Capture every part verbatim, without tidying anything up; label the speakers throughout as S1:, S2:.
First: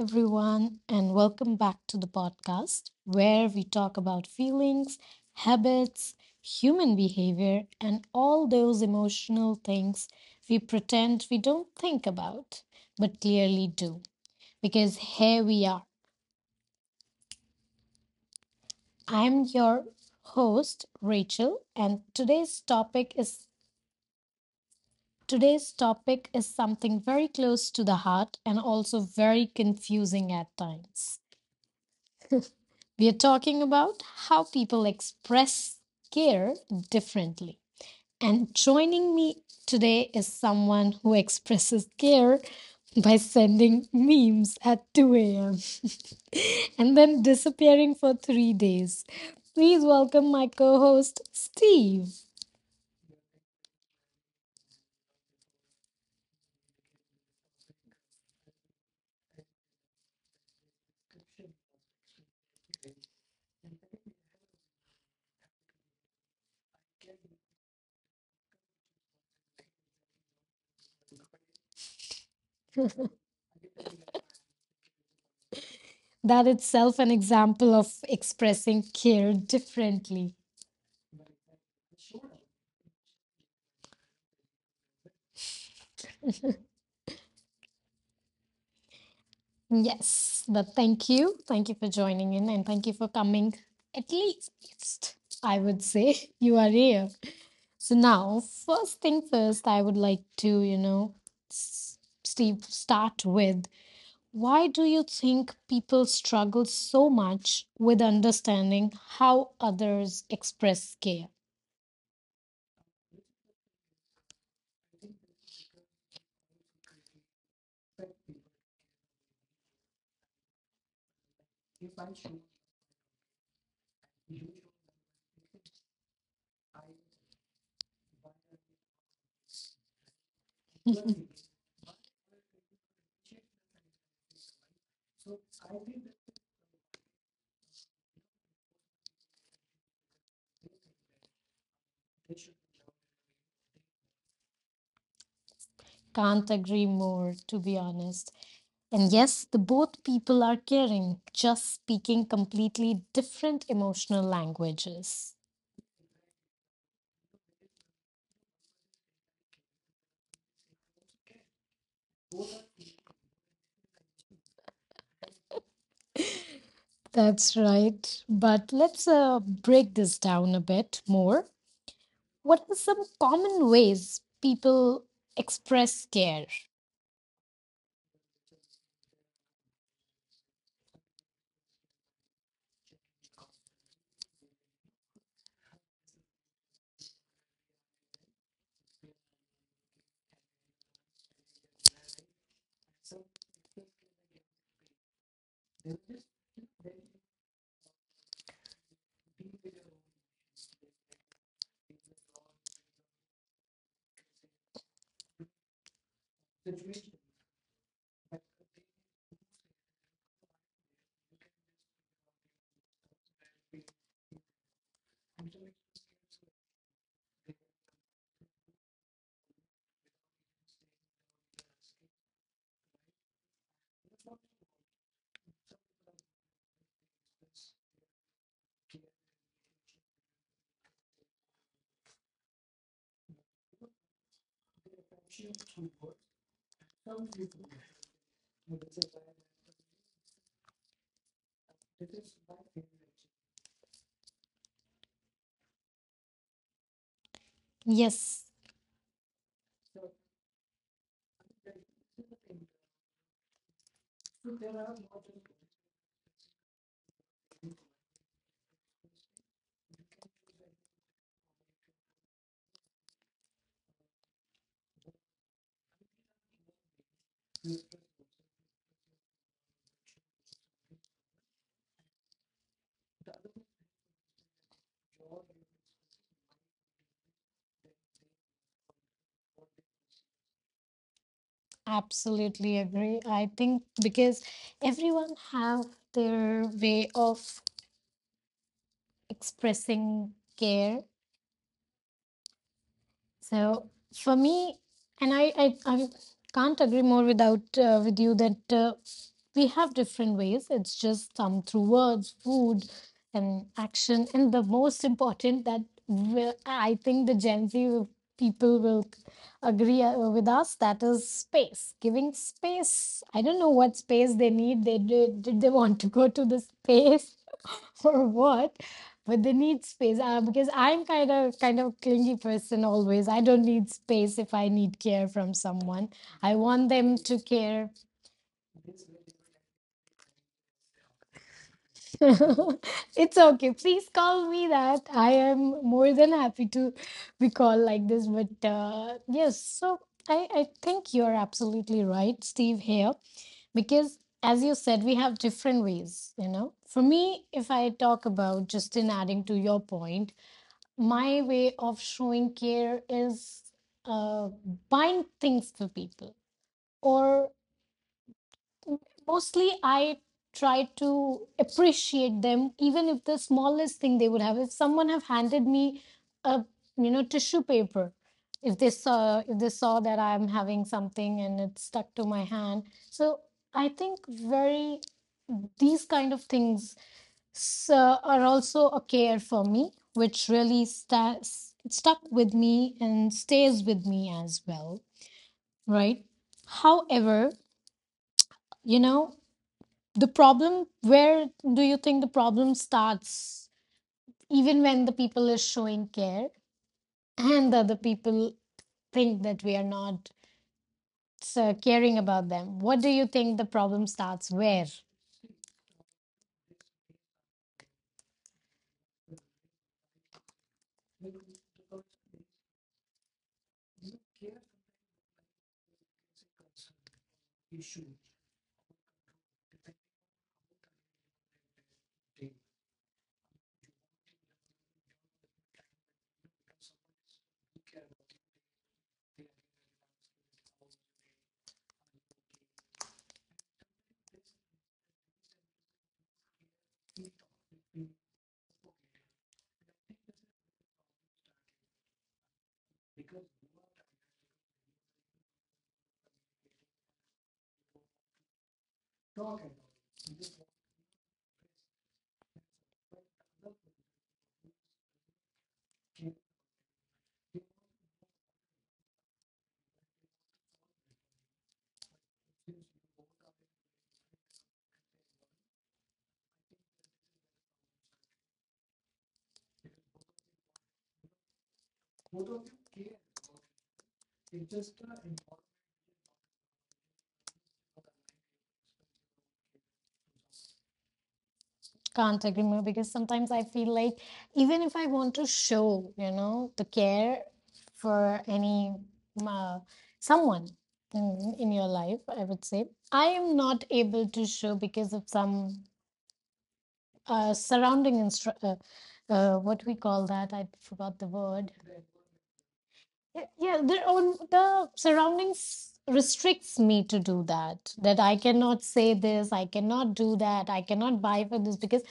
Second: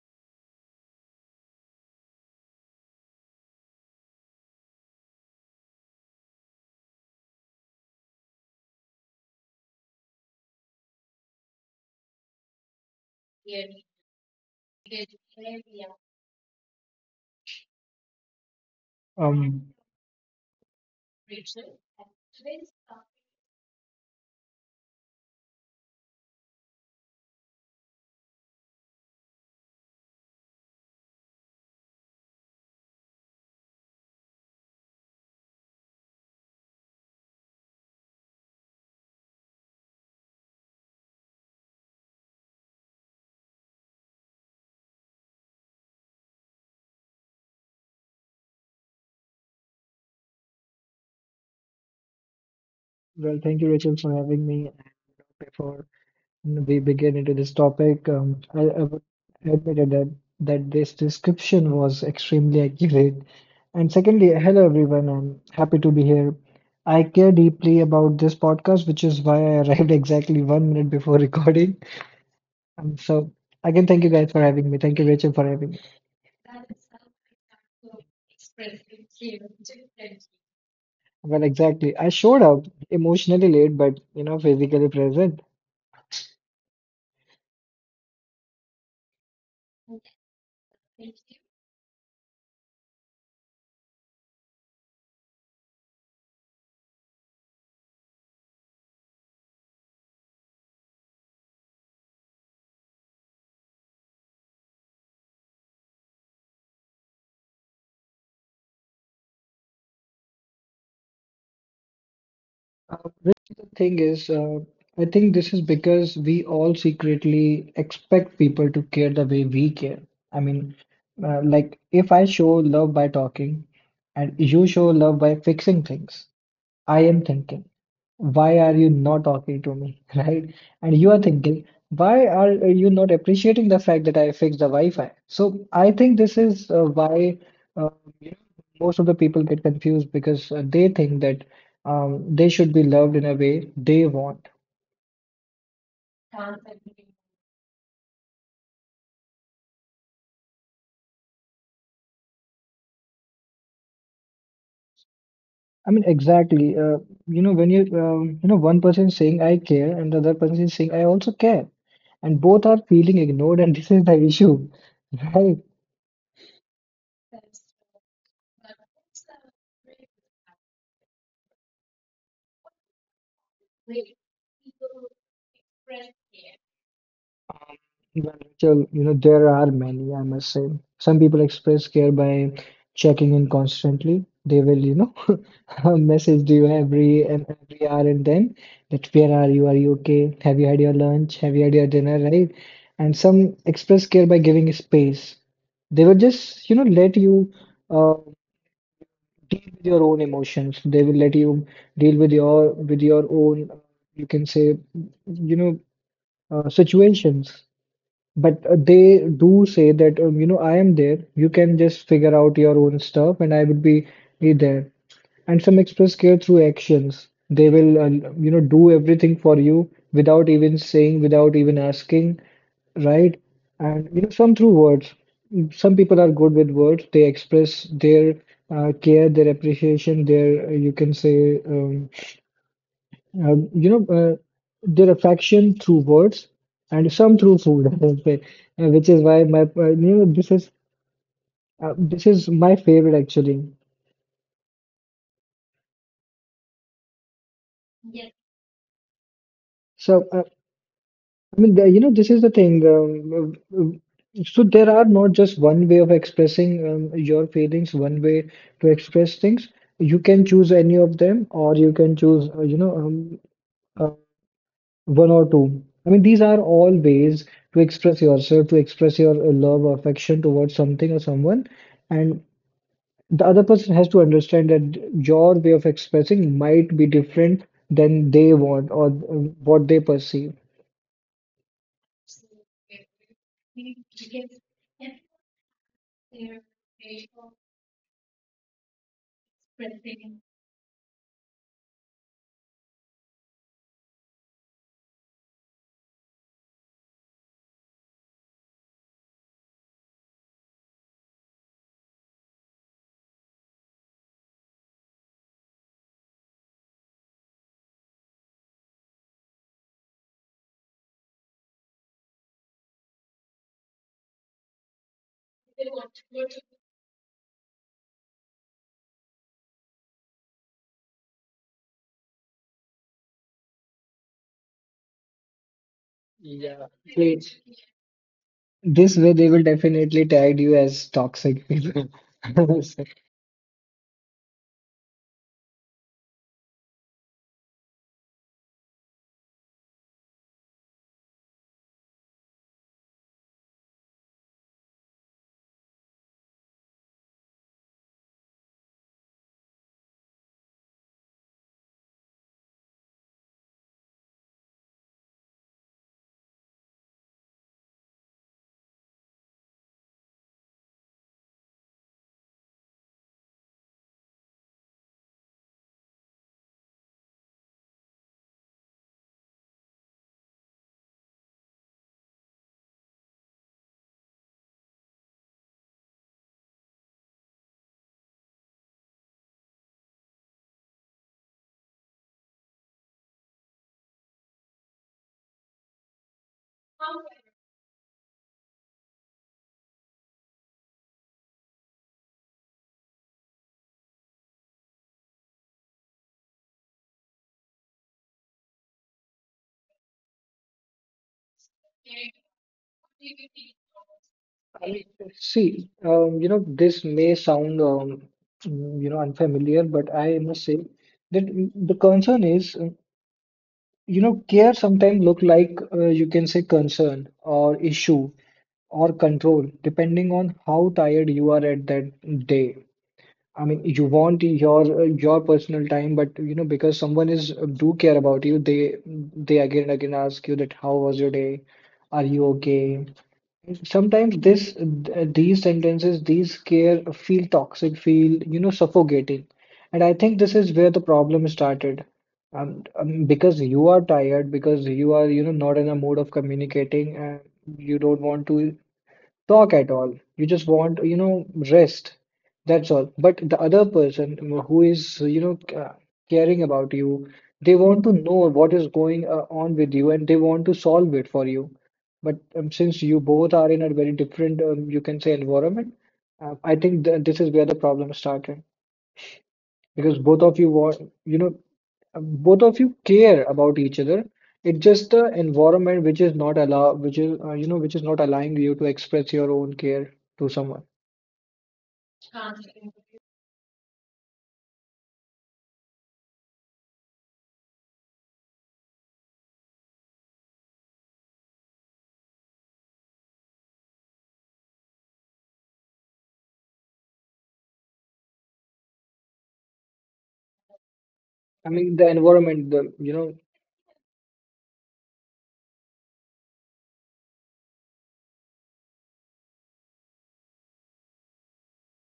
S1: everyone, and welcome back to the podcast where we talk about feelings, habits, human behavior, and all those emotional things we pretend we don't think about but clearly do. Because here we are. I'm
S2: Um,
S1: your host, Rachel, and today's topic is today's topic is something very close to the heart and also very confusing at times. We are talking about how people express care differently. And joining me today is someone who expresses care by sending memes at two a m and then disappearing for three days. Please welcome my co host, Steve.
S2: well, thank you, Rachel, for having me. And before we begin into this topic, um, I, I would admit that that this description was extremely accurate. And secondly, hello everyone. I'm happy to be here. I care deeply about this podcast, which is why I arrived exactly one minute before recording. Um, so again, thank you guys for having me. Thank you, Rachel, for having me.
S1: That itself an example of expressing care differently.
S2: Well, exactly. I showed up emotionally late, but you know, physically present.
S1: Yes, but thank you. Thank you for joining in and thank you for coming. At least, I would say, you are here. So, now, first thing first, I would like to, you know, s- Steve, start with, why do you think people struggle so much with understanding how others express care?
S2: Which the thing is, uh, I think this is because we all secretly expect people to care the way we care. I mean, uh, like if I show love by talking and you show love by fixing things, I am thinking, why are you not talking to me, right? And you are thinking, why are you not appreciating the fact that I fixed the Wi-Fi? So I think this is uh, why uh, you know, most of the people get confused because uh, they think that um, they should be loved in a way they want.
S1: Can't agree more, to be honest. And yes, the both people are caring, just speaking completely different emotional languages.
S2: I mean, exactly. Uh, you know, when you um, you know, one person is saying I care, and the other person is saying I also care, and both are feeling ignored, and this is the issue, right?
S1: That's right. But let's uh, break this down a bit more. What are some common ways people express care?
S2: Well, Rachel, you know, there are many, I must say. Some people express care by checking in constantly. They will, you know, message you every and every hour and then that where are you? Are you okay? Have you had your lunch? Have you had your dinner, right? And some express care by giving space. They will just, you know, let you uh, deal with your own emotions. They will let you deal with your with your own, uh, you can say, you know, uh, situations. But uh, they do say that, um, you know, I am there. You can just figure out your own stuff and I will be, be there. And some express care through actions. They will, uh, you know, do everything for you without even saying, without even asking, right? And, you know, some through words. Some people are good with words. They express their uh, care, their appreciation, their, uh, you can say, um, um, you know, uh, their affection through words and some through food, I would say, uh, which is why my, uh, you know, this is uh, this is my favorite actually.
S1: Yes,
S2: So, uh, I mean, the, you know, this is the thing. Um, uh, uh, so there are not just one way of expressing um, your feelings, one way to express things. You can choose any of them, or you can choose, uh, you know, um, uh, one or two. I mean, these are all ways to express yourself, to express your uh, love or affection towards something or someone. And the other person has to understand that your way of expressing might be different than they want or uh, what they perceive.
S1: absolutely agree. I think because everyone have their way of expressing care. So for me, and I, I, I can't agree more without uh, with you that uh, we have different ways. It's just come through words, food, and action, and the most important that will, I think the Gen Z will, people will agree uh, with us, that is space. Giving space. I don't know what space they need. They did, did they want to go to the space or what? But they need space, uh, because I'm kind of kind of clingy person, always I don't need space. If I need care from someone, I
S2: Yeah,
S1: want them to
S2: great.
S1: care.
S2: This way, they will definitely tag you as toxic people. I mean,
S1: It's okay, please call me that. I am more than happy to be called like this, but uh, yes. So I, I think you're absolutely right, Steve. Here, because as you said, we have different ways. You know, for me, if I talk about, just in adding to your point, my way of showing care is uh, buying things for people, or mostly I try to appreciate them, even if the smallest thing they would have, if someone have handed me a, you know, tissue paper, if they saw, if they saw that I'm having something and it's stuck to my hand. So I think very these kind of things s- uh, are also a care for me, which really sta- s- stuck with me and stays with me as well, right? However, you know, the problem, where do you think the problem starts? Even when the people is showing care, and the other people think that we are not uh, caring about them, what do you think, the problem starts where?
S2: see, um, you know, this may sound, um, mm, you know, unfamiliar, but I must say that mm, the concern is. uh, You know, care sometimes look like uh, you can say concern or issue or control, depending on how tired you are at that day. I mean, you want your uh, your personal time, but you know, because someone is uh, do care about you, they they again and again ask you that how was your day? Are you okay? Sometimes this th- these sentences these care feel toxic feel you know suffocating, and I think this is where the problem started. Um, um, because you are tired because you are you know not in a mood of communicating, and you don't want to talk at all. You just want, you know, rest. That's all. But the other person who is, you know, ca- caring about you, they want to know what is going uh, on with you, and they want to solve it for you. But um, since you both are in a very different, um, you can say, environment, uh, I think th this is where the problem started because both of you want, you know, both of you care about each other. It's just the environment which is not allow, which is uh, you know, which is not allowing you to express your own care to someone.
S1: Can't agree more, because sometimes I feel like, even if I want to show, you know, the care for any, uh, someone in, in your life, I would say, I am not able to show because of some uh, surrounding instru- uh, uh, what we call that, I forgot the
S2: I
S1: word.
S2: mean, the environment, the you know.
S1: Yeah, yeah, their own, the surroundings restricts me to do that. That I cannot say this, I cannot do that, I cannot buy for this because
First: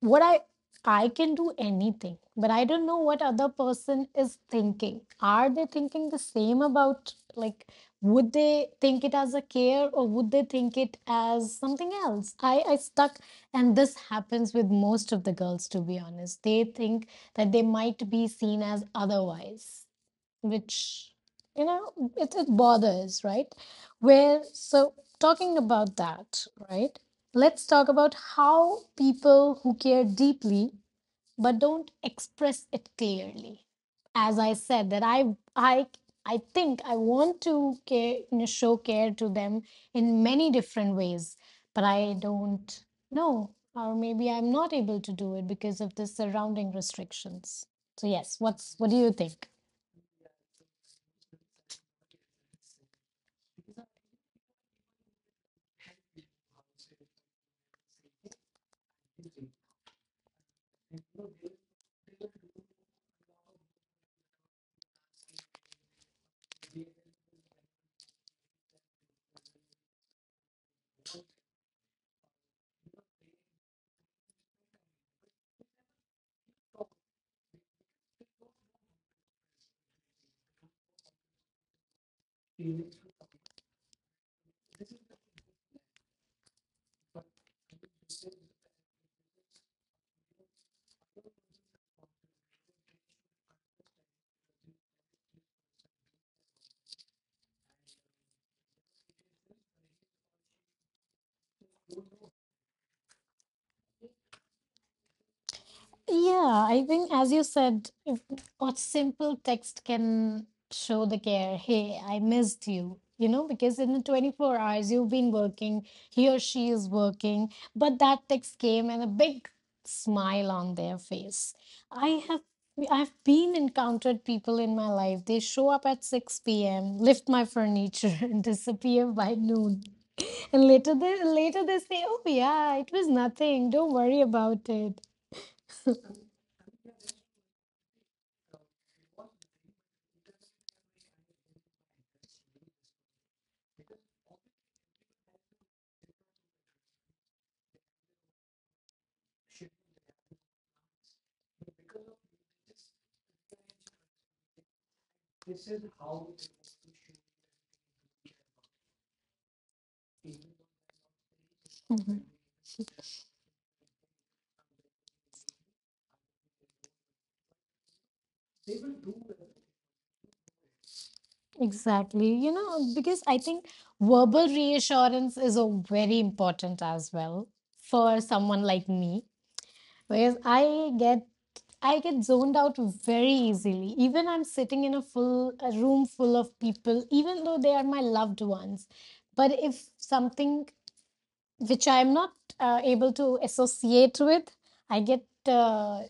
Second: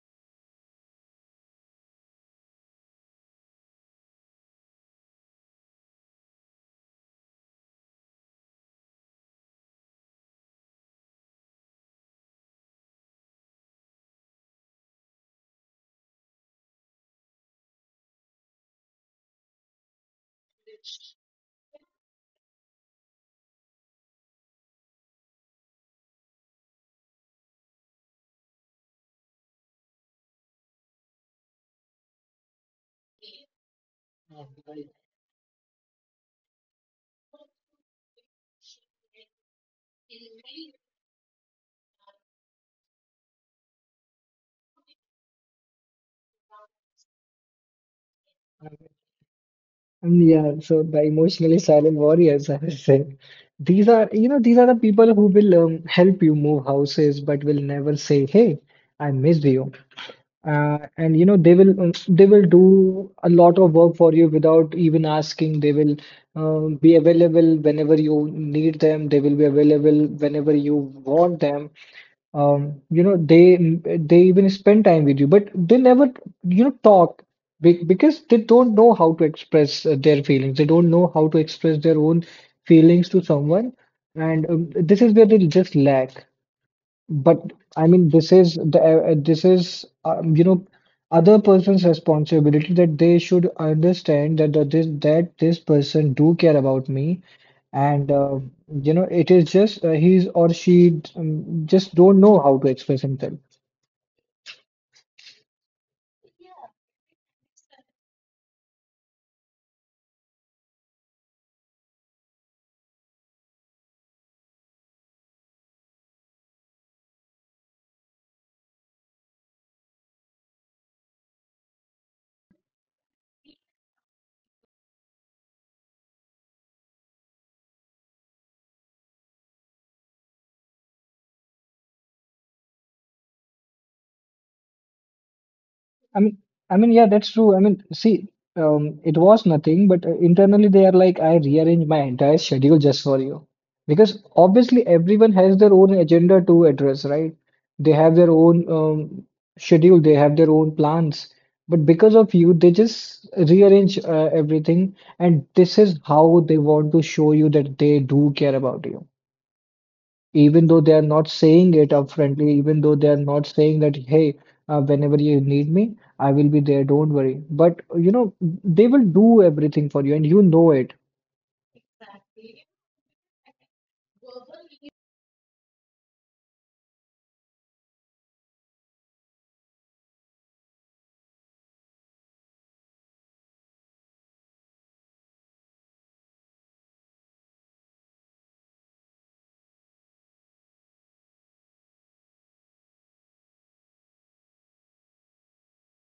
S1: what i i can do anything, but I don't know what other person is thinking. Are they thinking the same about, like, would they think it as a care, or would they think it as something else? I i stuck. And this happens with most of the girls, to be honest. They think that they might be seen as otherwise, which, you know, it, it bothers, right? Where? So talking about that, right, let's talk about how people who care deeply but don't express it clearly. As I said that, i i i think I want to care, you know, show care to them in many different ways, but I don't know, or maybe I'm not able to do it because of the surrounding restrictions. So yes, what's, what do you think?
S2: And yeah, so the emotionally silent warriors, I would say. These are, you know, these are the people who will um, help you move houses but will never say, "Hey, I missed you." Uh, and you know they will um, they will do a lot of work for you without even asking. They will um, be available whenever you need them. They will be available whenever you want them. Um, you know they they even spend time with you, but they never you know talk be- because they don't know how to express uh, their feelings. They don't know how to express their own feelings to someone, and um, this is where they just lack. But I mean, this is the uh, uh, this is um, you know other person's responsibility that they should understand that that this that this person do care about me, and uh, you know it is just uh, he's or she um, just don't know how to express himself.
S1: Yeah, I think as you said, if, what simple text can show the care. Hey, I missed you. You know, because in the twenty-four hours you've been working, he or she is working, but that text came, and a big smile on their face. I have I've been encountered people in my life. They show up at six p m, lift my furniture and disappear by noon. And later they later they say, "Oh yeah, it was nothing. Don't worry about it."
S2: I mean, I mean, yeah, that's true. I mean, see, um, it was nothing, but uh, internally they are like, I rearrange my entire schedule just for you. Because obviously everyone has their own agenda to address, right? They have their own um, schedule, they have their own plans. But because of you, they just rearrange uh, everything, and this is how they want to show you that they do care about you even though they are not saying it upfrontly, even though they are not saying that, hey, uh, whenever you need me, I will be there, don't worry. But you know, they will do everything for you, and you know it.
S1: Exactly. You know, because I think verbal reassurance is a very important as well for someone like me, because I get I get zoned out very easily. Even I'm sitting in a full, a room full of people, even though they are my loved ones. But if something which I'm not uh, able to associate with, I get, uh,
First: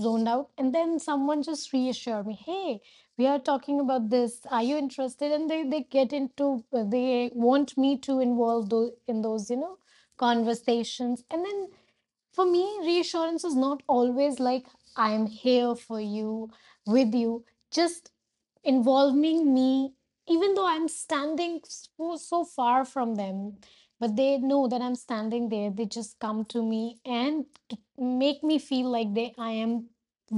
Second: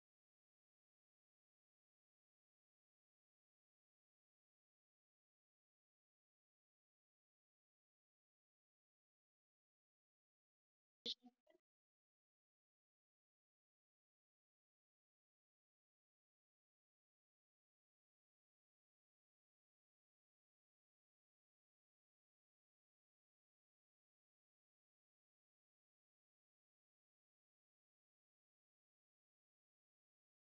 S1: zoned out. And then someone just reassured me, hey, we are talking about this. Are you interested? And they, they get into, they want me to involve those, in those, you know, conversations. And then for me, reassurance is not always like, I am here for you, with you, just involving me, even though I'm standing so, so far from them, but they know that I'm standing there. They just come to me and t- make me feel like they I am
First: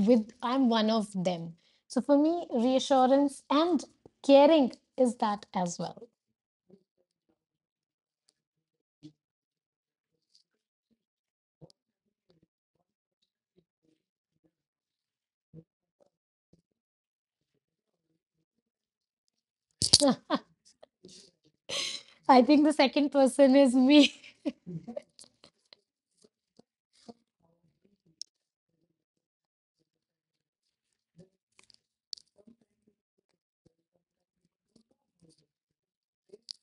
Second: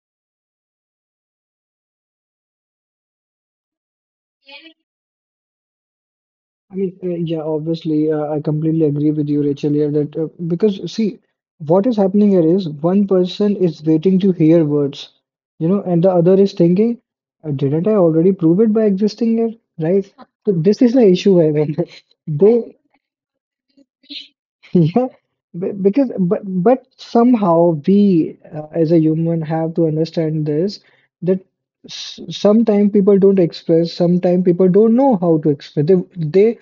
S1: with, I'm one of them. So for me, reassurance and caring is that as well.
S2: I mean, uh, yeah, obviously, uh, I completely agree with you, Rachel, here that uh, because see, what is happening here is one person is waiting to hear words, you know, and the other is thinking, uh, didn't I already prove it by existing here, right? So this is the issue, I mean,
S1: I think the
S2: they
S1: second person is me.
S2: yeah, be- because but but somehow we uh, as a human have to understand this that s- sometimes people don't express, sometimes people don't know how to express. They they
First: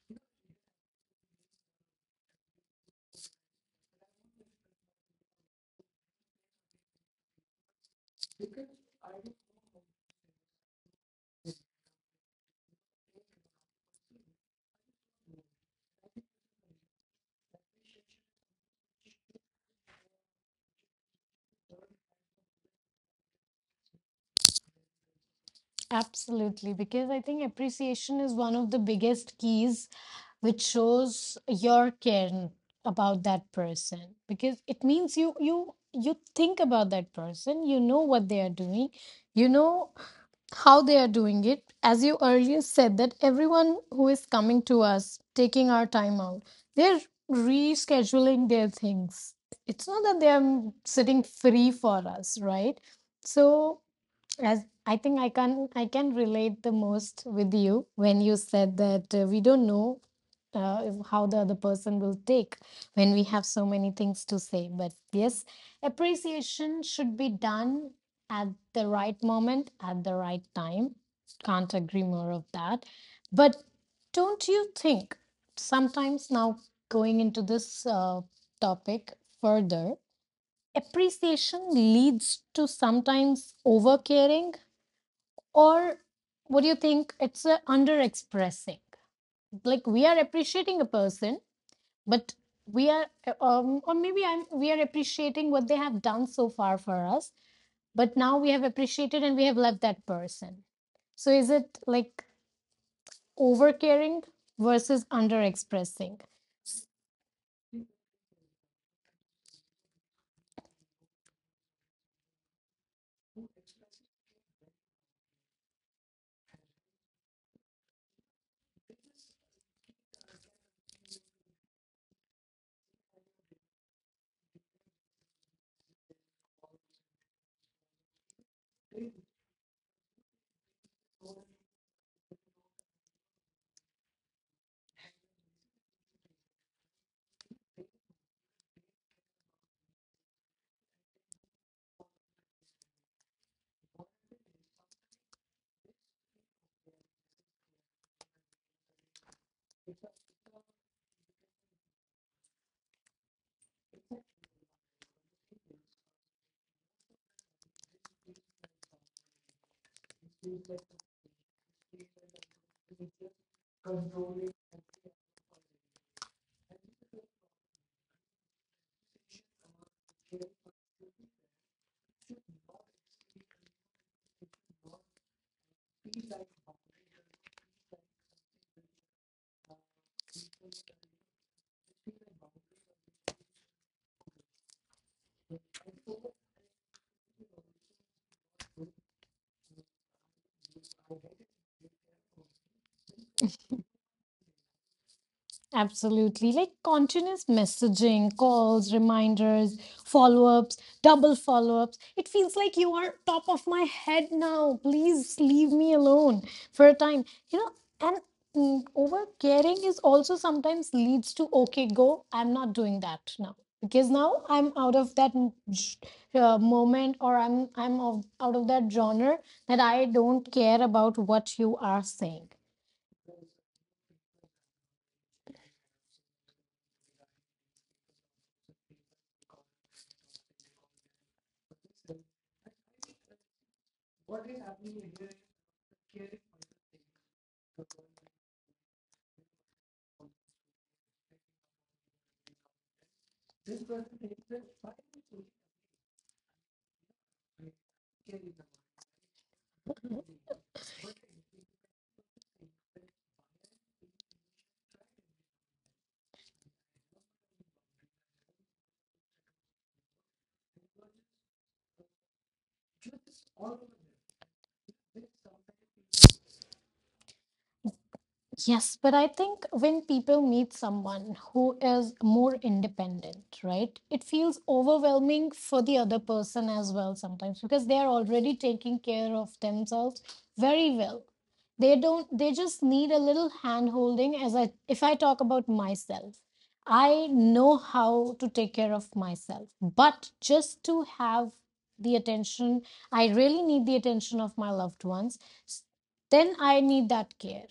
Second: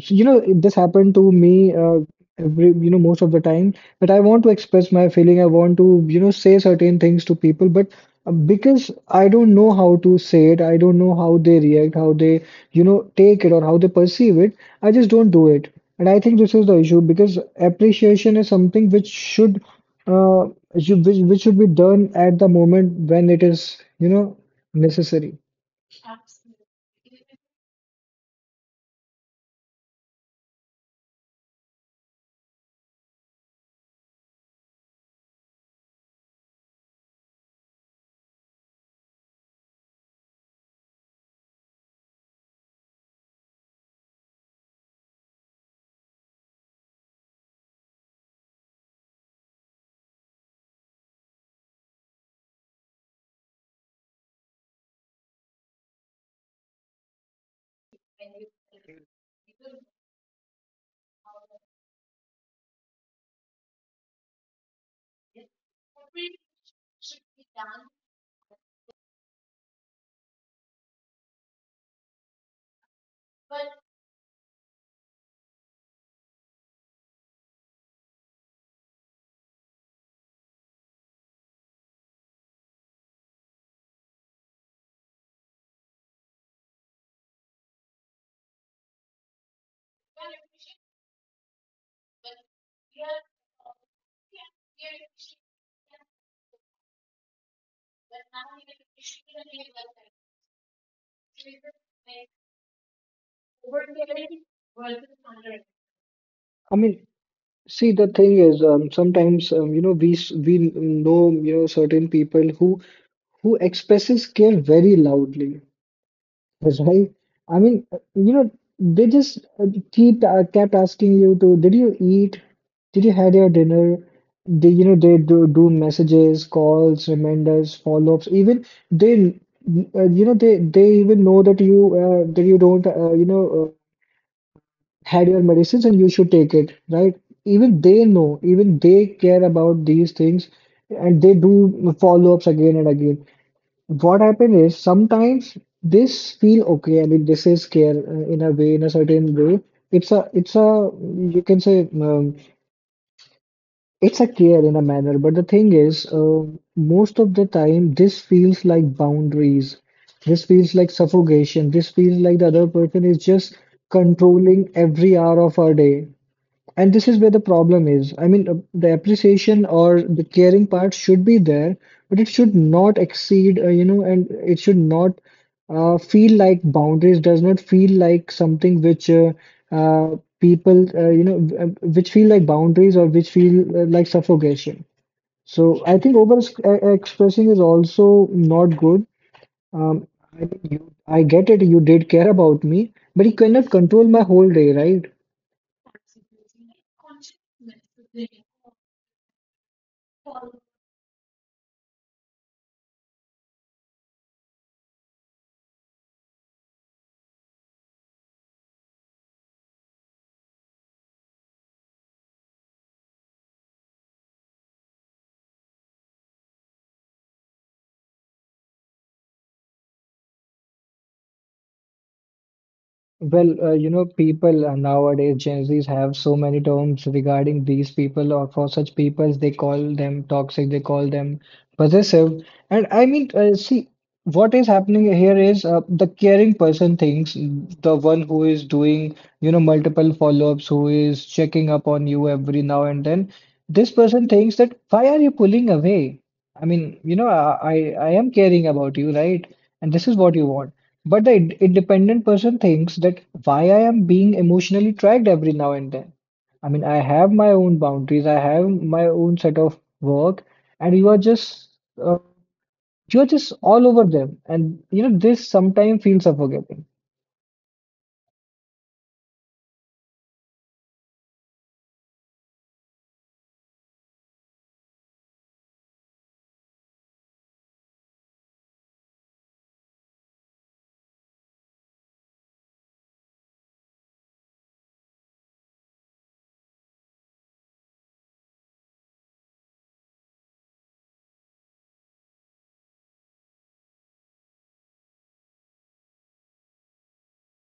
S2: so, you know, it- this happened to me uh, every, you know, most of the time that I want to express my feeling. I want to, you know, say certain things to people, but uh, because I don't know how to say it, I don't know how they react, how they, you know, take it or how they perceive it, I just don't do it. And I think this is the issue because appreciation is something which should, uh, should- which, which should be done at the moment when it is, you know, necessary.
S1: Absolutely, because I think appreciation is one of the biggest keys which shows your care about that person, because it means you you you think about that person, you know what they are doing, you know how they are doing it. As you earlier said, that everyone who is coming to us, taking our time out, they're rescheduling their things. It's not that they are sitting free for us, right? So, as I think, i can i can relate the most with you when you said that uh, we don't know, uh, if, how the other person will take when we have so many things to say. But yes, appreciation should be done at the right moment, at the right time. Can't agree more of that. But don't you think sometimes now, going into this uh, topic further, appreciation leads to, sometimes, over caring, or what do you think, it's a underexpressing. Like we are appreciating a person, but we are, uh, um, or maybe I'm we are appreciating what they have done so far for us, but now we have appreciated and we have left that person. So is it like over caring versus under expressing?
S2: I mean. See, the thing is, um, sometimes um, you know we s- we know you know certain people who who expresses care very loudly, right? I mean, uh, you know, they just uh, keep uh, kept asking you to, did you eat? Did you had your dinner? They, you know, they do, do messages, calls, reminders, follow-ups. Even they, uh, you know, they they even know that you uh, that you don't, uh, you know. uh, had your medicines and you should take it, right? Even they know, even they care about these things, and they do follow-ups again and again. What happened is sometimes this feel okay. I mean, this is care uh, in a way, in a certain way. It's a, it's a, you can say, um, It's a care in a manner. But the thing is, uh, most of the time, this feels like boundaries. This feels like suffocation. This feels like the other person is just controlling every hour of our day, and this is where the problem is. I mean, uh, the appreciation or the caring part should be there, but it should not exceed, uh, you know, and it should not uh, feel like boundaries, does not feel like something which uh, uh, people, uh, you know, w- uh, which feel like boundaries or which feel uh, like suffocation. So I think over ex- uh, expressing is also not good. Um, I mean, you, I get it, you did care about me, but you cannot control my whole day, right?
S1: Absolutely. Like continuous messaging, calls, reminders, follow ups, double follow ups. It feels like you are top of my head now. Please leave me alone for a time. You know, and mm, over caring is also sometimes leads to, okay, go, I'm not doing that now. Because now I'm out of that m- j- uh, moment, or I'm, I'm of, out of that genre, that I don't care about what you are saying.
S2: Well, uh, you know, people uh, nowadays, Gen Zs have so many terms regarding these people, or for such people, they call them toxic, they call them possessive. And I mean, uh, see, what is happening here is uh, the caring person thinks the one who is doing, you know, multiple follow-ups, who is checking up on you every now and then, this person thinks that, why are you pulling away? I mean, you know, I, I, I am caring about you, right? And this is what you want. But the ind- independent person thinks that why I am being emotionally tracked every now and then. I mean, I have my own boundaries, I have my own set of work, and you are just uh, you are just all over them. And you know, this sometimes feels suffocating.
S1: Yes, but I think when people meet someone who is more independent, right, it feels overwhelming for the other person as well sometimes, because they are already taking care of themselves very well. They don't, they just need a little hand holding. As I, if I talk about myself, I know how to take care of myself, but just to have the attention, I really need the attention of my loved ones. s- then I need that care.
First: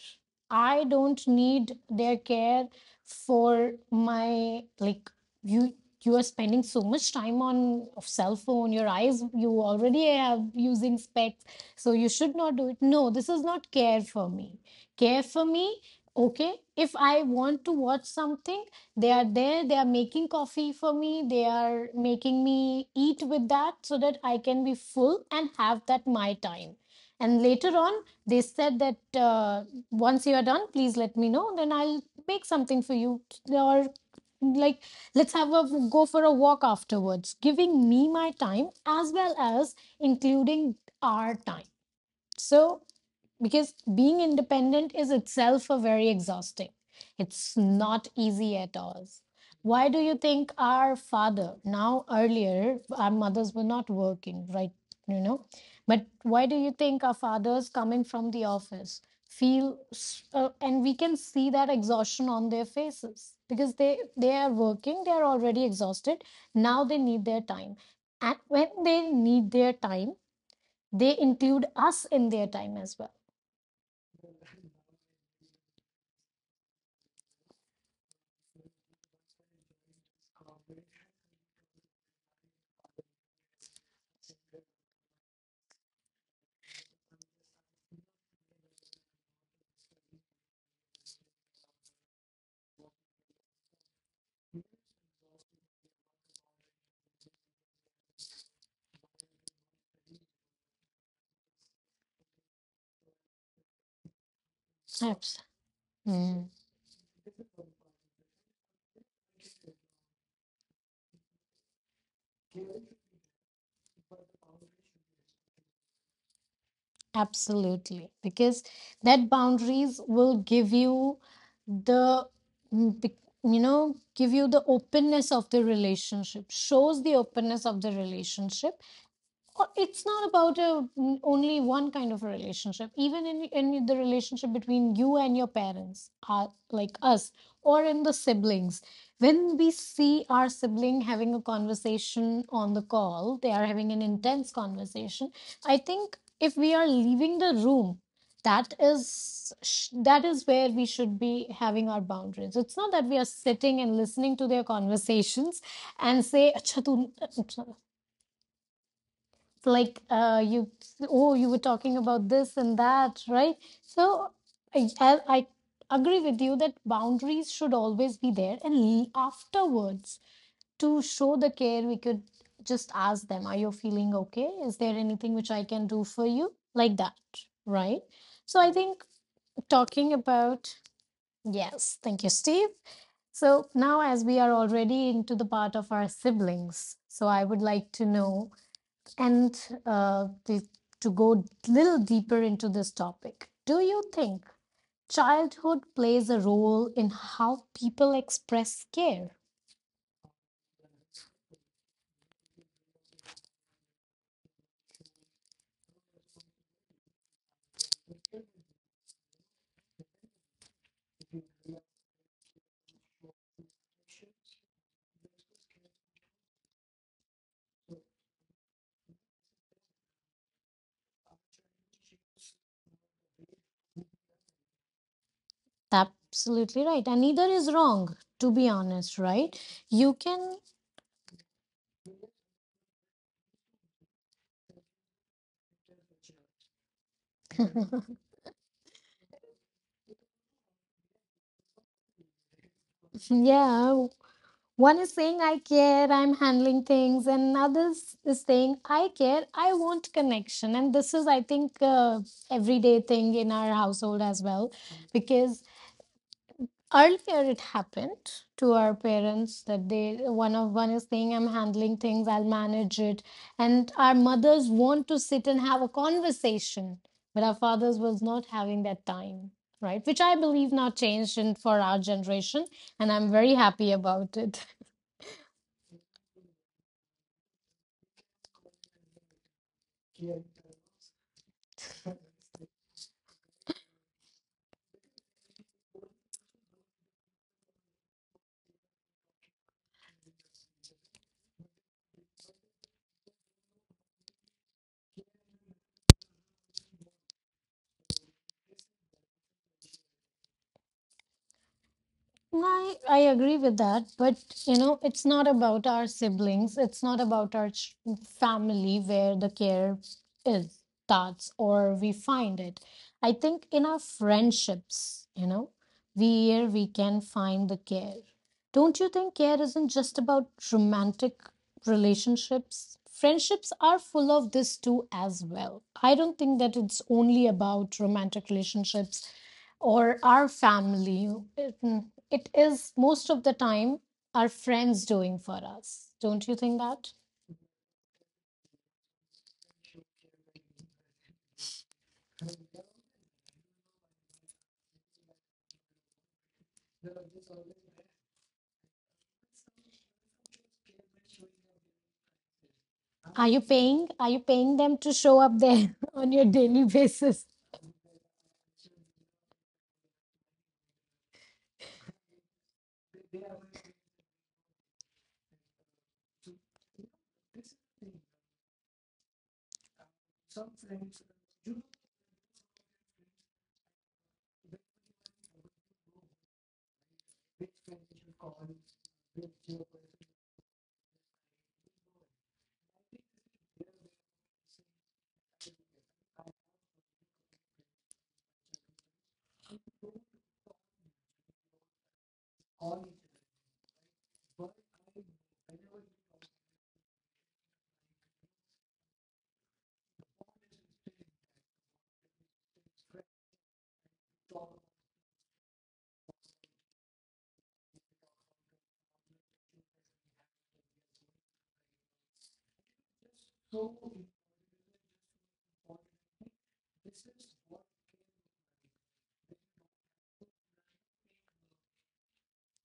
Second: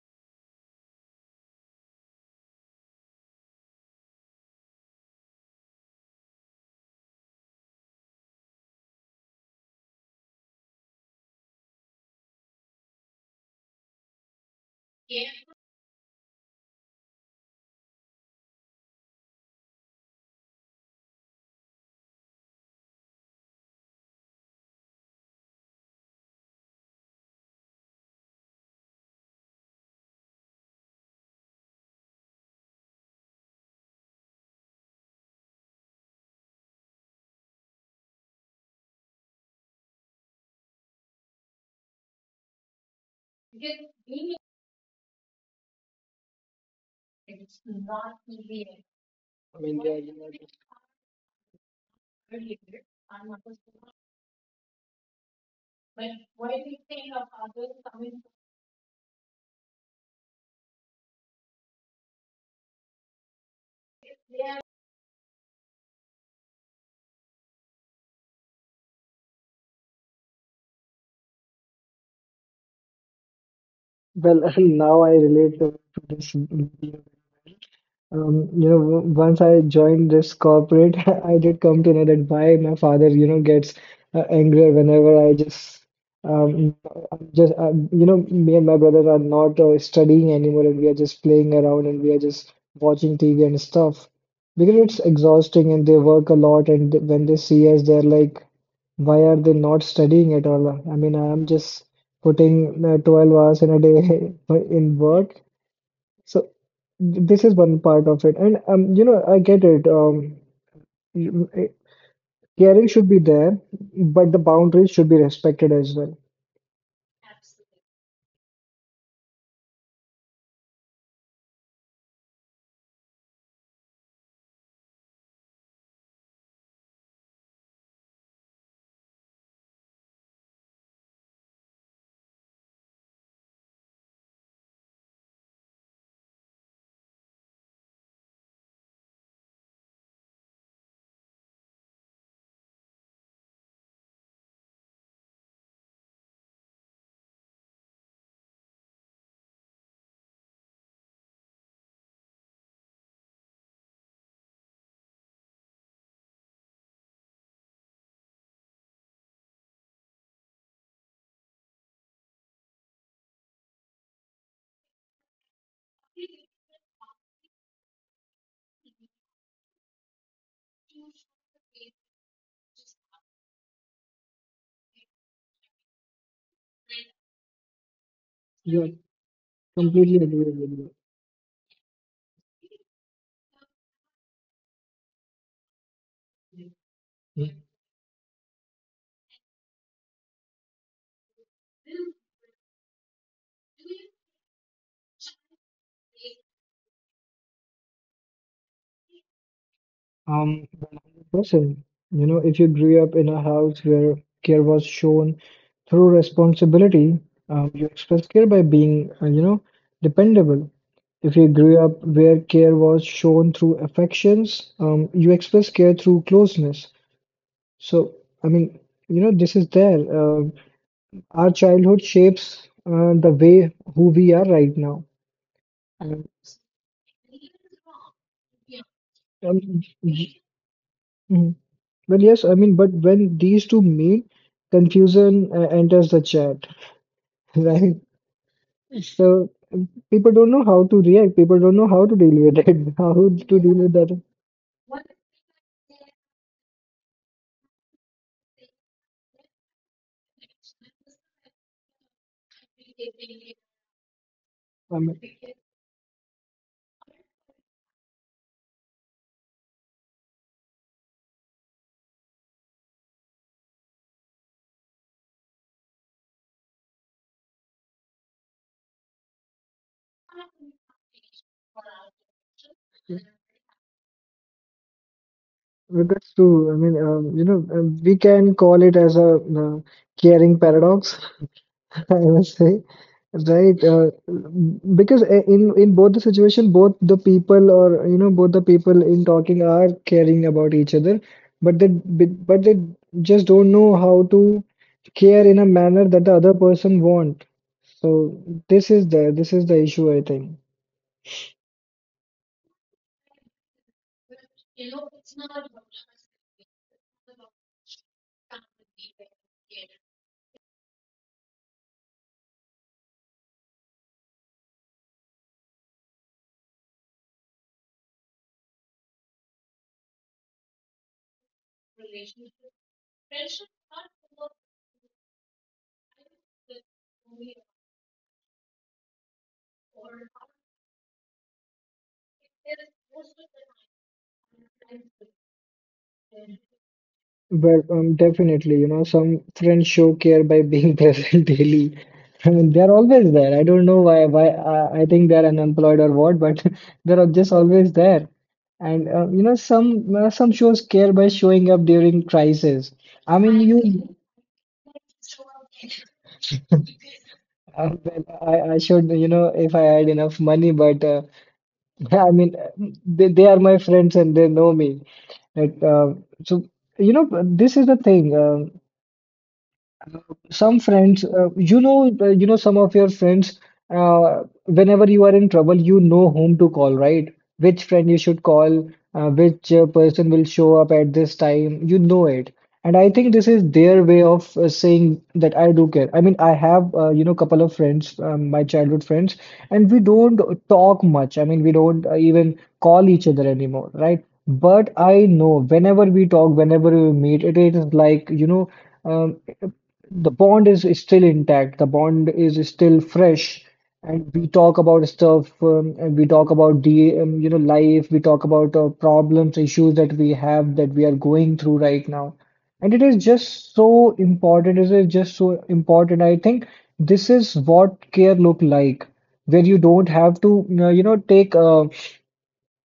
S1: I don't need their care for my, like, you you are spending so much time on of cell phone, your eyes, you already have using specs, so you should not do it. No, this is not care for me. Care for me, okay, if I want to watch something, they are there, they are making coffee for me, they are making me eat with that, so that I can be full and have that, my time. And later on they said that, uh, once you are done, please let me know, then I'll make something for you, or, like, let's have a go for a walk afterwards, giving me my time as well as including our time. So, because being independent is itself a very exhausting, it's not easy at all.
S2: I mean,
S1: Why
S2: yeah,
S1: do you
S2: you know,
S1: think our father now, earlier our mothers were not working, right, you know, but why do you think our fathers, coming from the office, feel, s- uh, and we can see that exhaustion on their faces, because they they are working, they are already exhausted, now they need their time, and when they need their time, they include us in their time as
S2: Well, now I relate to to this. Um, you know, w- once I joined this corporate, I did come to know that why my father, you know, gets uh, angrier whenever I just, um, I'm just, uh, you know, me and my brother are not uh, studying anymore, and we are just playing around, and we are just watching T V and stuff, because it's exhausting, and they work a lot, and th- when they see us, they're like, why are they not studying at all? I mean, I am just putting uh, twelve hours in a day in
S1: well.
S2: work.
S1: Mm,
S2: So. This is one part of it, and um, you know, I get it. Um, you- eh, Caring should be there, but the boundaries should be respected as well.
S1: absolutely, because that boundaries will give you the, mm, bec- you know, give you the openness of the relationship Shows the openness of the relationship. Uh, it's not about a only one kind of a relationship, even in, in the relationship between you and your parents, uh, like us, or in the siblings. When we see our sibling having a conversation on the call, they are having an intense conversation. I think if we are leaving the room, that is sh- that is where we should be having our boundaries. It's not that we are sitting and listening to their conversations and say acha tu, like uh, you oh, you were talking about this and that, right? So I, I I agree with you that boundaries should always be there, and l- afterwards, to show the care, we could just ask them, are you feeling okay, is there anything which I can do for you, like that, right? So I
S2: Yeah,
S1: think talking
S2: completely agree with
S1: about
S2: you.
S1: yes, thank you, Steve. So now, as we are already into the part of our siblings, so I
S2: Yeah.
S1: would like to know. And uh, the, to go a little deeper into this topic, do you think childhood plays a role in how people express care?
S2: Um, a hundred percent. You know, if you grew up in a house where care was shown through responsibility, um, you express care by being, uh, you know, dependable. If you grew up where care was shown through affections, um, you express care through closeness. So, I mean, you know, this is there. Uh, our childhood shapes uh, the way who we are right now. And
S1: Absolutely right. And neither is wrong, to be honest, right?
S2: um,
S1: You
S2: y-
S1: can,
S2: mm. Well, yes, I mean, but when these two meet, confusion uh, enters the chat, right? So um, people don't know how to react. People don't know how to deal with it. How to deal
S1: yeah,
S2: with that?
S1: one is saying, I care, I'm handling things, and others is saying, I care, I want connection. And this is, I think, uh, everyday thing in our household as well,
S2: I mean,
S1: because earlier it happened to our parents that they one of one is saying, I'm handling things, I'll manage it. And our mothers want to sit and have a conversation, but our fathers was not having that time, right? Which I believe now changed in, for our generation, and
S2: that's
S1: I'm very happy about it.
S2: true. I mean, um, you know, um, we can call it as a uh, caring paradox, I must say. Right, uh, because i- in in both the situation, both the people or you know both the people in talking are caring about each other, but they but they just don't know how to care in a manner that the other person want. So this is the this is the issue, I think.
S1: I, I agree with that, but you know, it's not about our siblings. It's not about our ch- family where the care is starts or we find it. I think in our friendships, you know, where we can find the care. Don't you think care isn't just about romantic relationships? Friendships are full of this too as well. I don't think that it's only about romantic relationships or our family. Mm, it is most of the time our friends doing for us. Don't you think that?
S2: But um, definitely, you know, some friends show care by being present daily. I mean, they're always there. I don't know why, why I, I think they're unemployed or what, but they're just always there. And uh, you know, some uh, some shows care by showing up during crisis. I
S1: Are you
S2: mean,
S1: paying?
S2: you,
S1: Are you paying them to show up there on your daily basis?
S2: uh, well, I, I should, you know, if I had enough money, but uh, I mean, uh, they, they are my friends and they know me. Like, uh, so you know, this is the thing. Um some friends uh, you know uh, you know some of your friends, uh, whenever you are in trouble, you know whom to call, right? Which friend you should call, uh, which uh, person will show up at this time, you know it. And I think this is their way of uh, saying that I do care. I mean, I have, uh, you know, couple of friends, um, my childhood friends, and we don't talk much. I mean, we don't uh, even call each other anymore, right? But I know whenever we talk, whenever we meet, it is like, you know, um, the bond is, is still intact, the bond is still fresh. And we talk about stuff, um, and we talk about the um, you know, life. We talk about uh, problems, issues that we have, that we are going through right now. And it is just so important it is just so important, I think. This is what care look like, where you don't have to, you know you know, take uh,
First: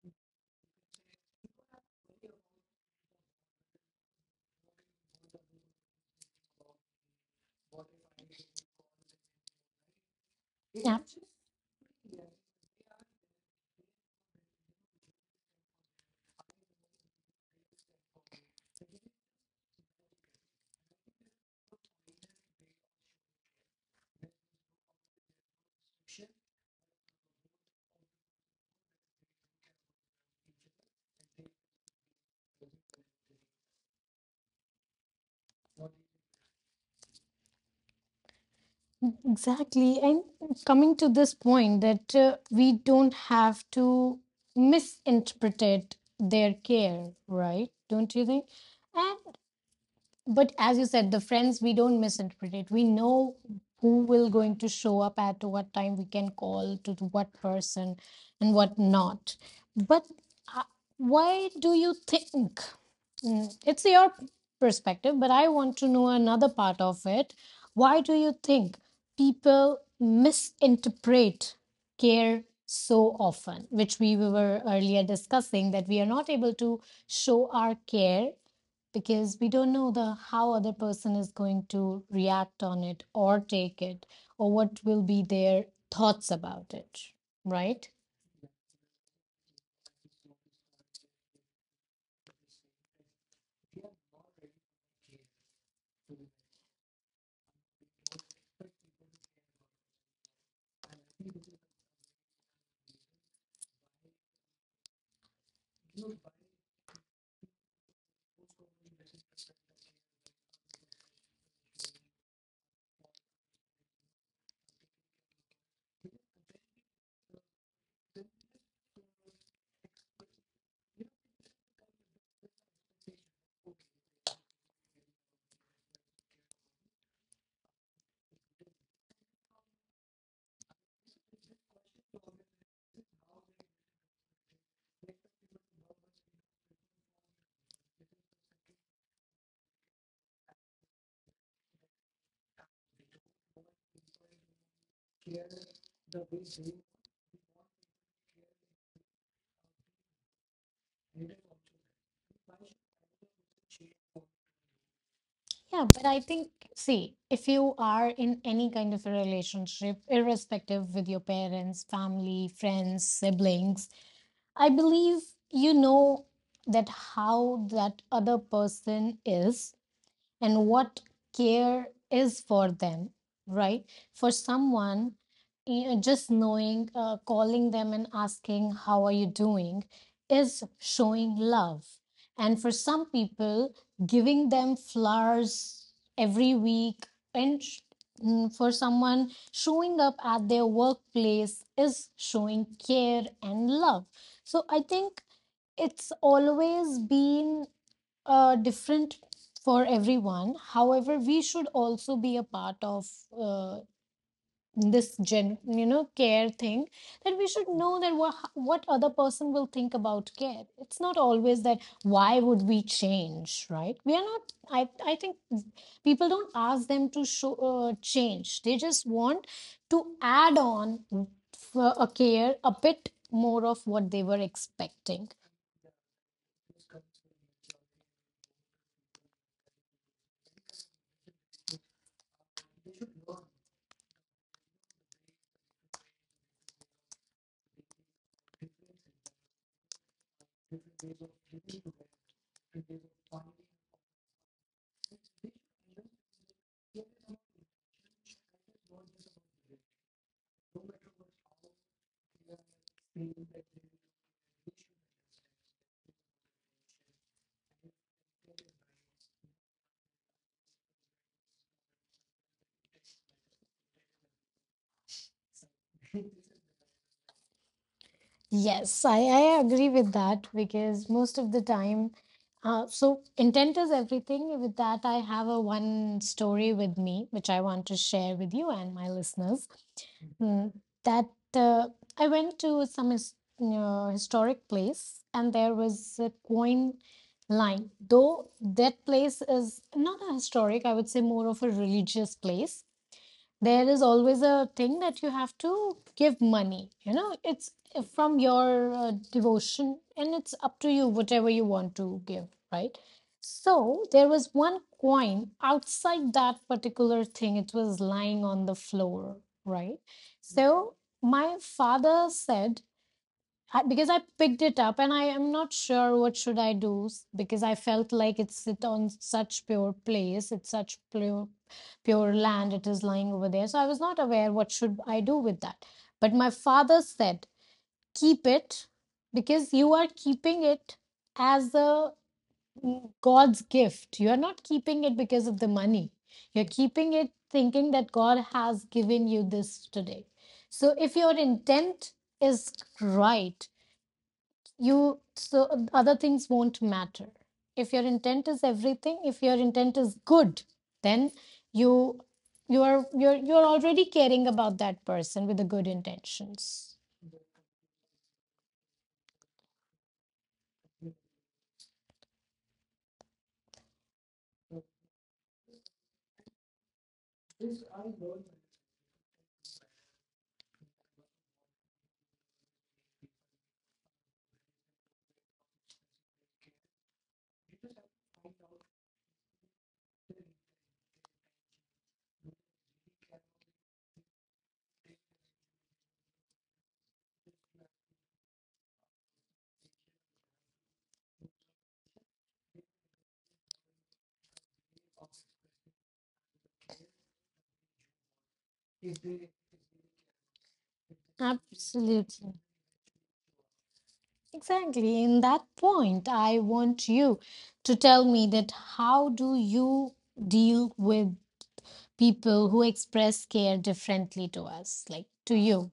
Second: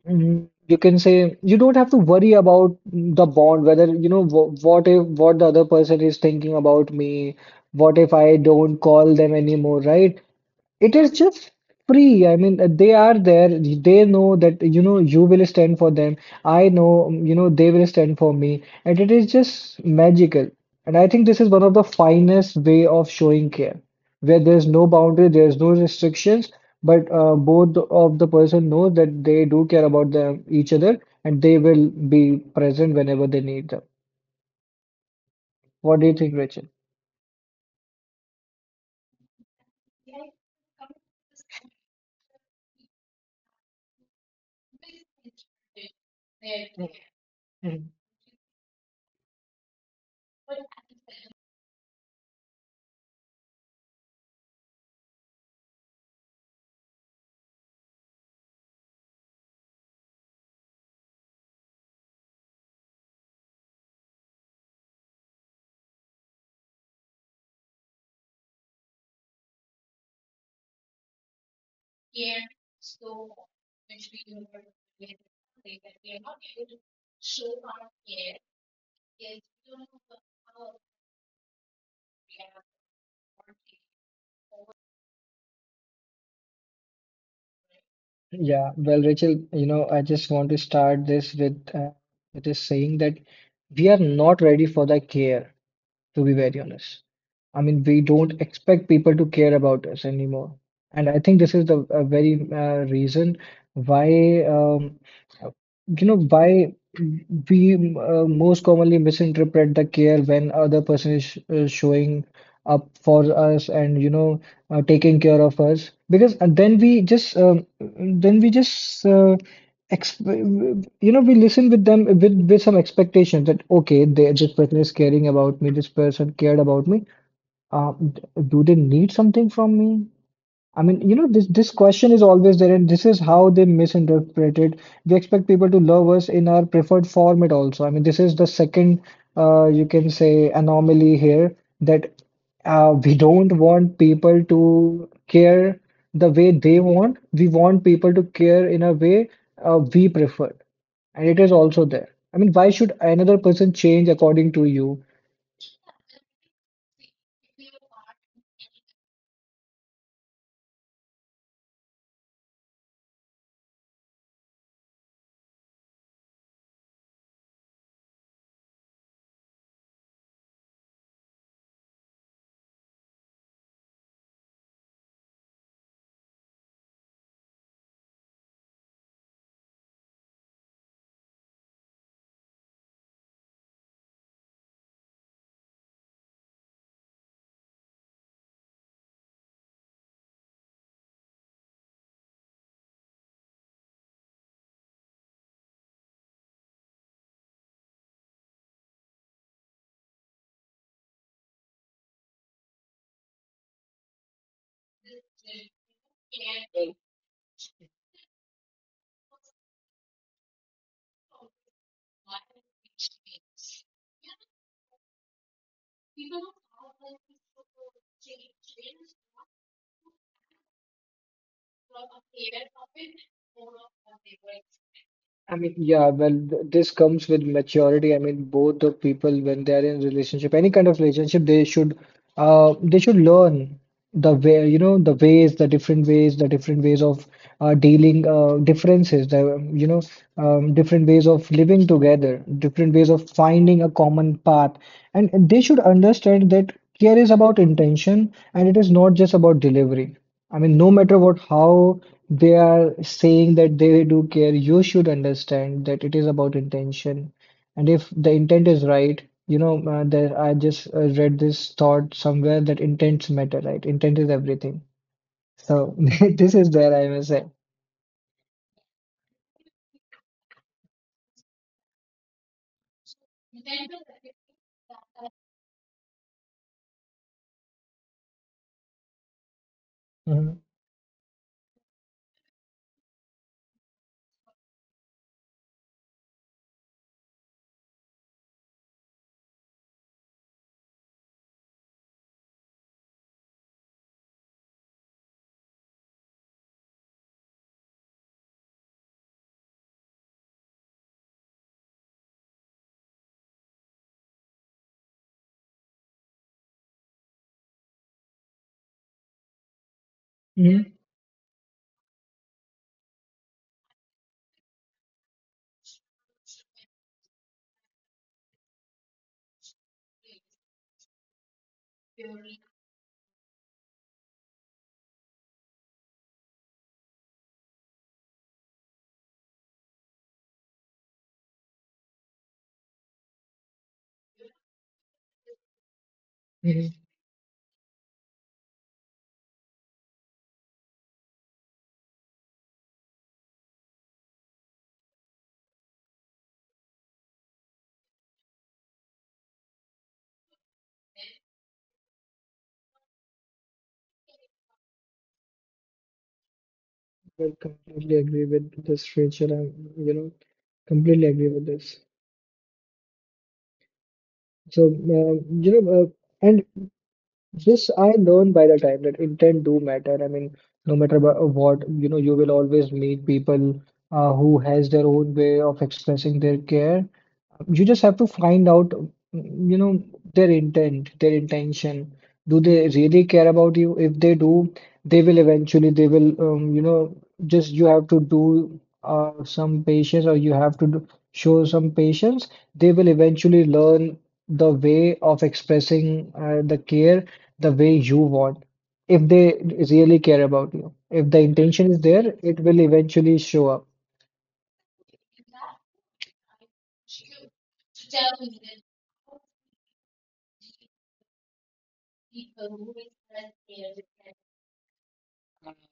S2: mm, you can say, you don't have to worry about the bond, whether, you know, wh what if, what the other person is thinking about me, what if I don't call them anymore, right? It
S1: Yeah,
S2: is just free. I mean, uh, they are there. They know that, you know, you will stand for them. I know, um, you know, they will stand for me. And it is just magical. And I think this is one of the finest way of showing care, where there's no boundary, there's no restrictions, but uh, both of the person know that they do care about them, each other, and they will be present whenever they need them. What do you think, Rachel?
S1: exactly. And coming to this point that uh, we don't have to misinterpret their care, right? Don't you think? And but as you said, the friends, we don't misinterpret it, we know who will going to show up at what time, we can call to the what person and what not. But uh, why do you think, mm, it's your perspective, but I want to know another part of it. Why do you think people misinterpret care so often, which we were earlier discussing, that we are not able to show our care because we don't know the how other person is going to react on it or take it, or what will be their thoughts about it, right?
S2: Yeah, well, Rachel, you know, I just want to start this with uh, it is saying that we are not ready for the care, to be very honest. I mean, we don't expect people to care about us anymore. And I think this is the a very uh, reason why, um, you know, why we, uh, most commonly, misinterpret the care when other person is sh uh, showing up for us and, you know, uh, taking care of us. Because uh, then we just, um, then we just, uh, ex you know, we listen with them with, with some expectation that, okay, they, this person is caring about me, this person cared about me. Uh, d- do they need something from me? I mean, you know, this this question is always there, and this is how they misinterpret it. We expect people to love us in our preferred format also. I mean, this is the second, uh, you can say, anomaly here, that uh, we don't want people to care the way they want. We want people to care in a way uh, we prefer, and it is also there. I mean, why should another person change according to you?
S1: Yeah, but I think, see, if you are in any kind of a relationship, irrespective, with your parents, family, friends, siblings, I believe, you know, that how that other person is and what care is for them, right? For someone, you know, just knowing, uh, calling them and asking, how are you doing, is showing love. And for some people, giving them flowers every week and sh- mm, for someone, showing up at their workplace is showing care and love. So I think it's always been uh, different for everyone. However, we should also be a part of uh, this gen, you know, care thing. That we should know that what what other person will think about care. It's not always that why would we change, right? We are not. I I think people don't ask them to show uh, change. They just want to add on for a care a bit more of what they were expecting.
S2: I mean, yeah, well, th- this comes with maturity. I mean, both the people, when they are in relationship, any kind of relationship, they should, uh, they should learn the way, you know, the ways, the different ways, the different ways of uh, dealing uh, differences, the, you know, um, different ways of living together, different ways of finding a common path, and and they should understand that care is about intention and it is not just about delivery. I mean, no matter what, how they are saying that they do care. You should understand that it is about intention. And if the intent is right, you know, uh, there, I just uh, read this thought somewhere that intents matter, right? Intent is everything. So this is there, I must say.
S1: Yes, I, I agree with that, because most of the time, uh, so intent is everything. With that, I have a one story with me, which I want to share with you and my listeners.
S2: uh
S1: Mm, that uh, I went to some his, you know, historic place, and there was a coin line. Though that place is not a historic, I would say, more of a religious place. There is always a thing that you have to give money, you know, it's uh, from your uh, devotion, and it's up to you whatever you want to give, right? So there was one coin outside that particular thing, it was lying on the floor, right?
S2: Mhm.
S1: So my father said, I, because I picked it up and I am not sure what should I do, s- because I felt like it's it on such pure place, it's such pure pure land it is lying over there. So I was not aware what should I do with that. But my father said, "Keep it, because you are keeping it as a mm, God's gift. You are not keeping it because of the money. You're
S2: Mhm.
S1: keeping it thinking that God has given you this today. So if your intent is right, you so other things won't matter. If your intent is everything, if your intent is good, then you you are you're you're already caring about that person with the good intentions."
S2: I completely agree with this, Rachel. I'm, you know, completely agree with this. So, uh, you know, uh, and this I learned by the time, that intent do matter. I mean, no matter wha- what, you know, you will always meet people, uh, who has their own way of expressing their care. You just have to find out, mm, you know, their intent, their intention. Do they really care about you? If they do, they will eventually, they will, um, you know, just you have to do uh, some patience, or you have to do, show some patience. They will eventually learn the way of expressing uh, the care the way you want. If they really care about you, if the intention is there,
S1: Absolutely,
S2: it will eventually show up.
S1: exactly. In that point, I want you to tell me that how do you deal with people who express care differently to us, like, to you.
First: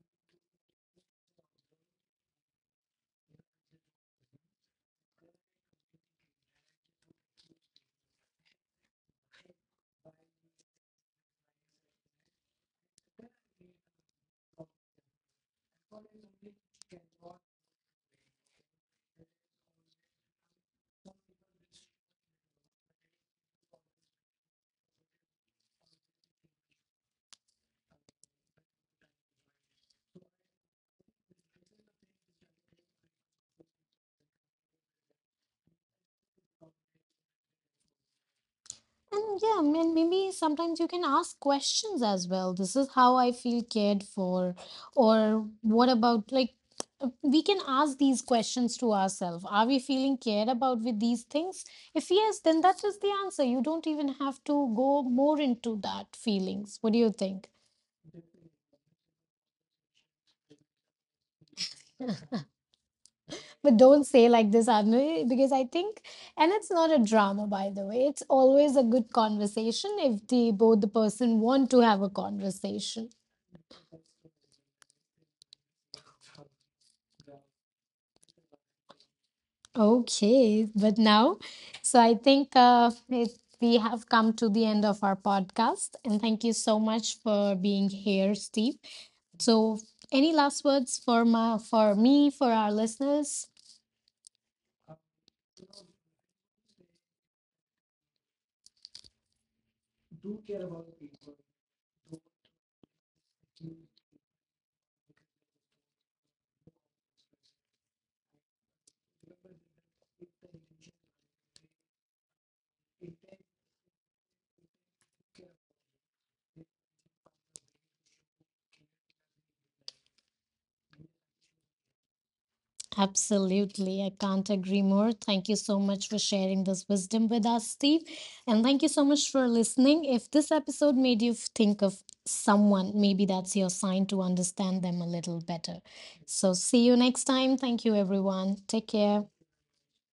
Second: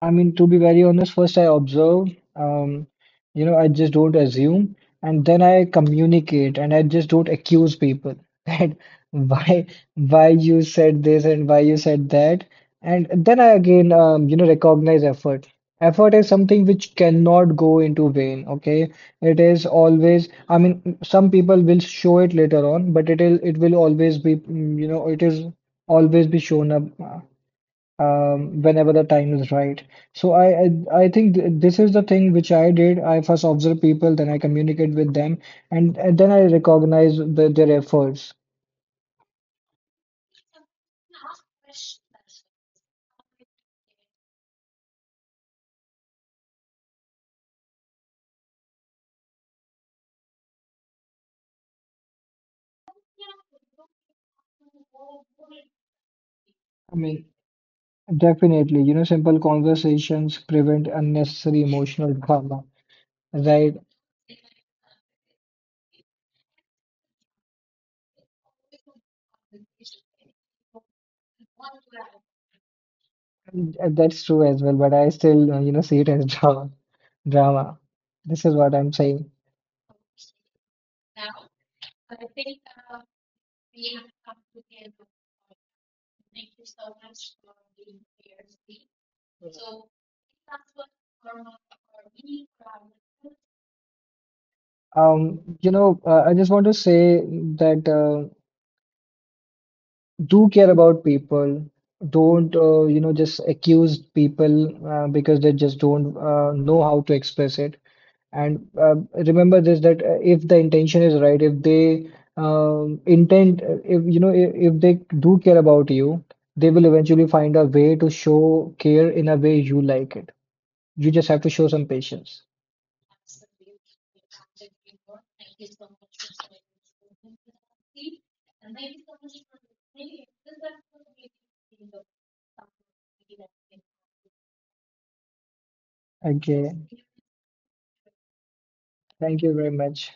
S2: I mean, to be very honest, first I observe, um, you know, I just don't assume, and then I communicate, and I just don't accuse people that why why you said this and why you said that, and then I again, um, you know, recognize effort. Effort is something which cannot go into vain, okay? It is always, I mean, some people will show it later on, but it will it will always be, mm, you know, it is always be shown up. Uh, um, whenever the time is right. So, I, I I think th this is the thing which I did. I first observe people, then I communicate with them, and, and then I recognize the, their efforts.
S1: And yeah, I mean, maybe sometimes you can ask questions as well. This is how I feel cared for, or what about, like, uh, we can ask these questions to ourselves. Are we feeling cared about with these things? If yes, then that is the answer. You don't even have to go more into that feelings. What
S2: I
S1: do you
S2: mean,
S1: think?
S2: definitely, you know, simple conversations prevent unnecessary emotional drama,
S1: But
S2: right?
S1: don't say like this, Anu, because I think, and it's not a drama, by the way. It's always a good conversation if the both the person want to have a conversation.
S2: And that's true as well, but I still, uh, you know, see it as drama. Drama. This is what I'm saying.
S1: Okay, but now, so I think uh, it, we have come to the end of our podcast, and thank you so much for being here, Steve. So, any last words for my for me, for our listeners?
S2: Um, you know, uh, I just want to say that. Uh, do care about people. Don't uh, you know, just accuse people uh, because they just don't uh, know how to express it. And uh, remember this, that uh, if the intention is right, if they um, intend, uh, if you know, if, if they do care about you, they will eventually find a way to show care in a way you like it. You just have to show some patience.
S1: Absolutely. I can't agree more. Thank you so much for sharing this wisdom with us, Steve. And thank you so much for listening. If this episode made you think of someone, maybe that's your sign to understand them a little better. So,
S2: Okay,
S1: see you next time. Thank you, everyone. Take care.
S2: thank you very much.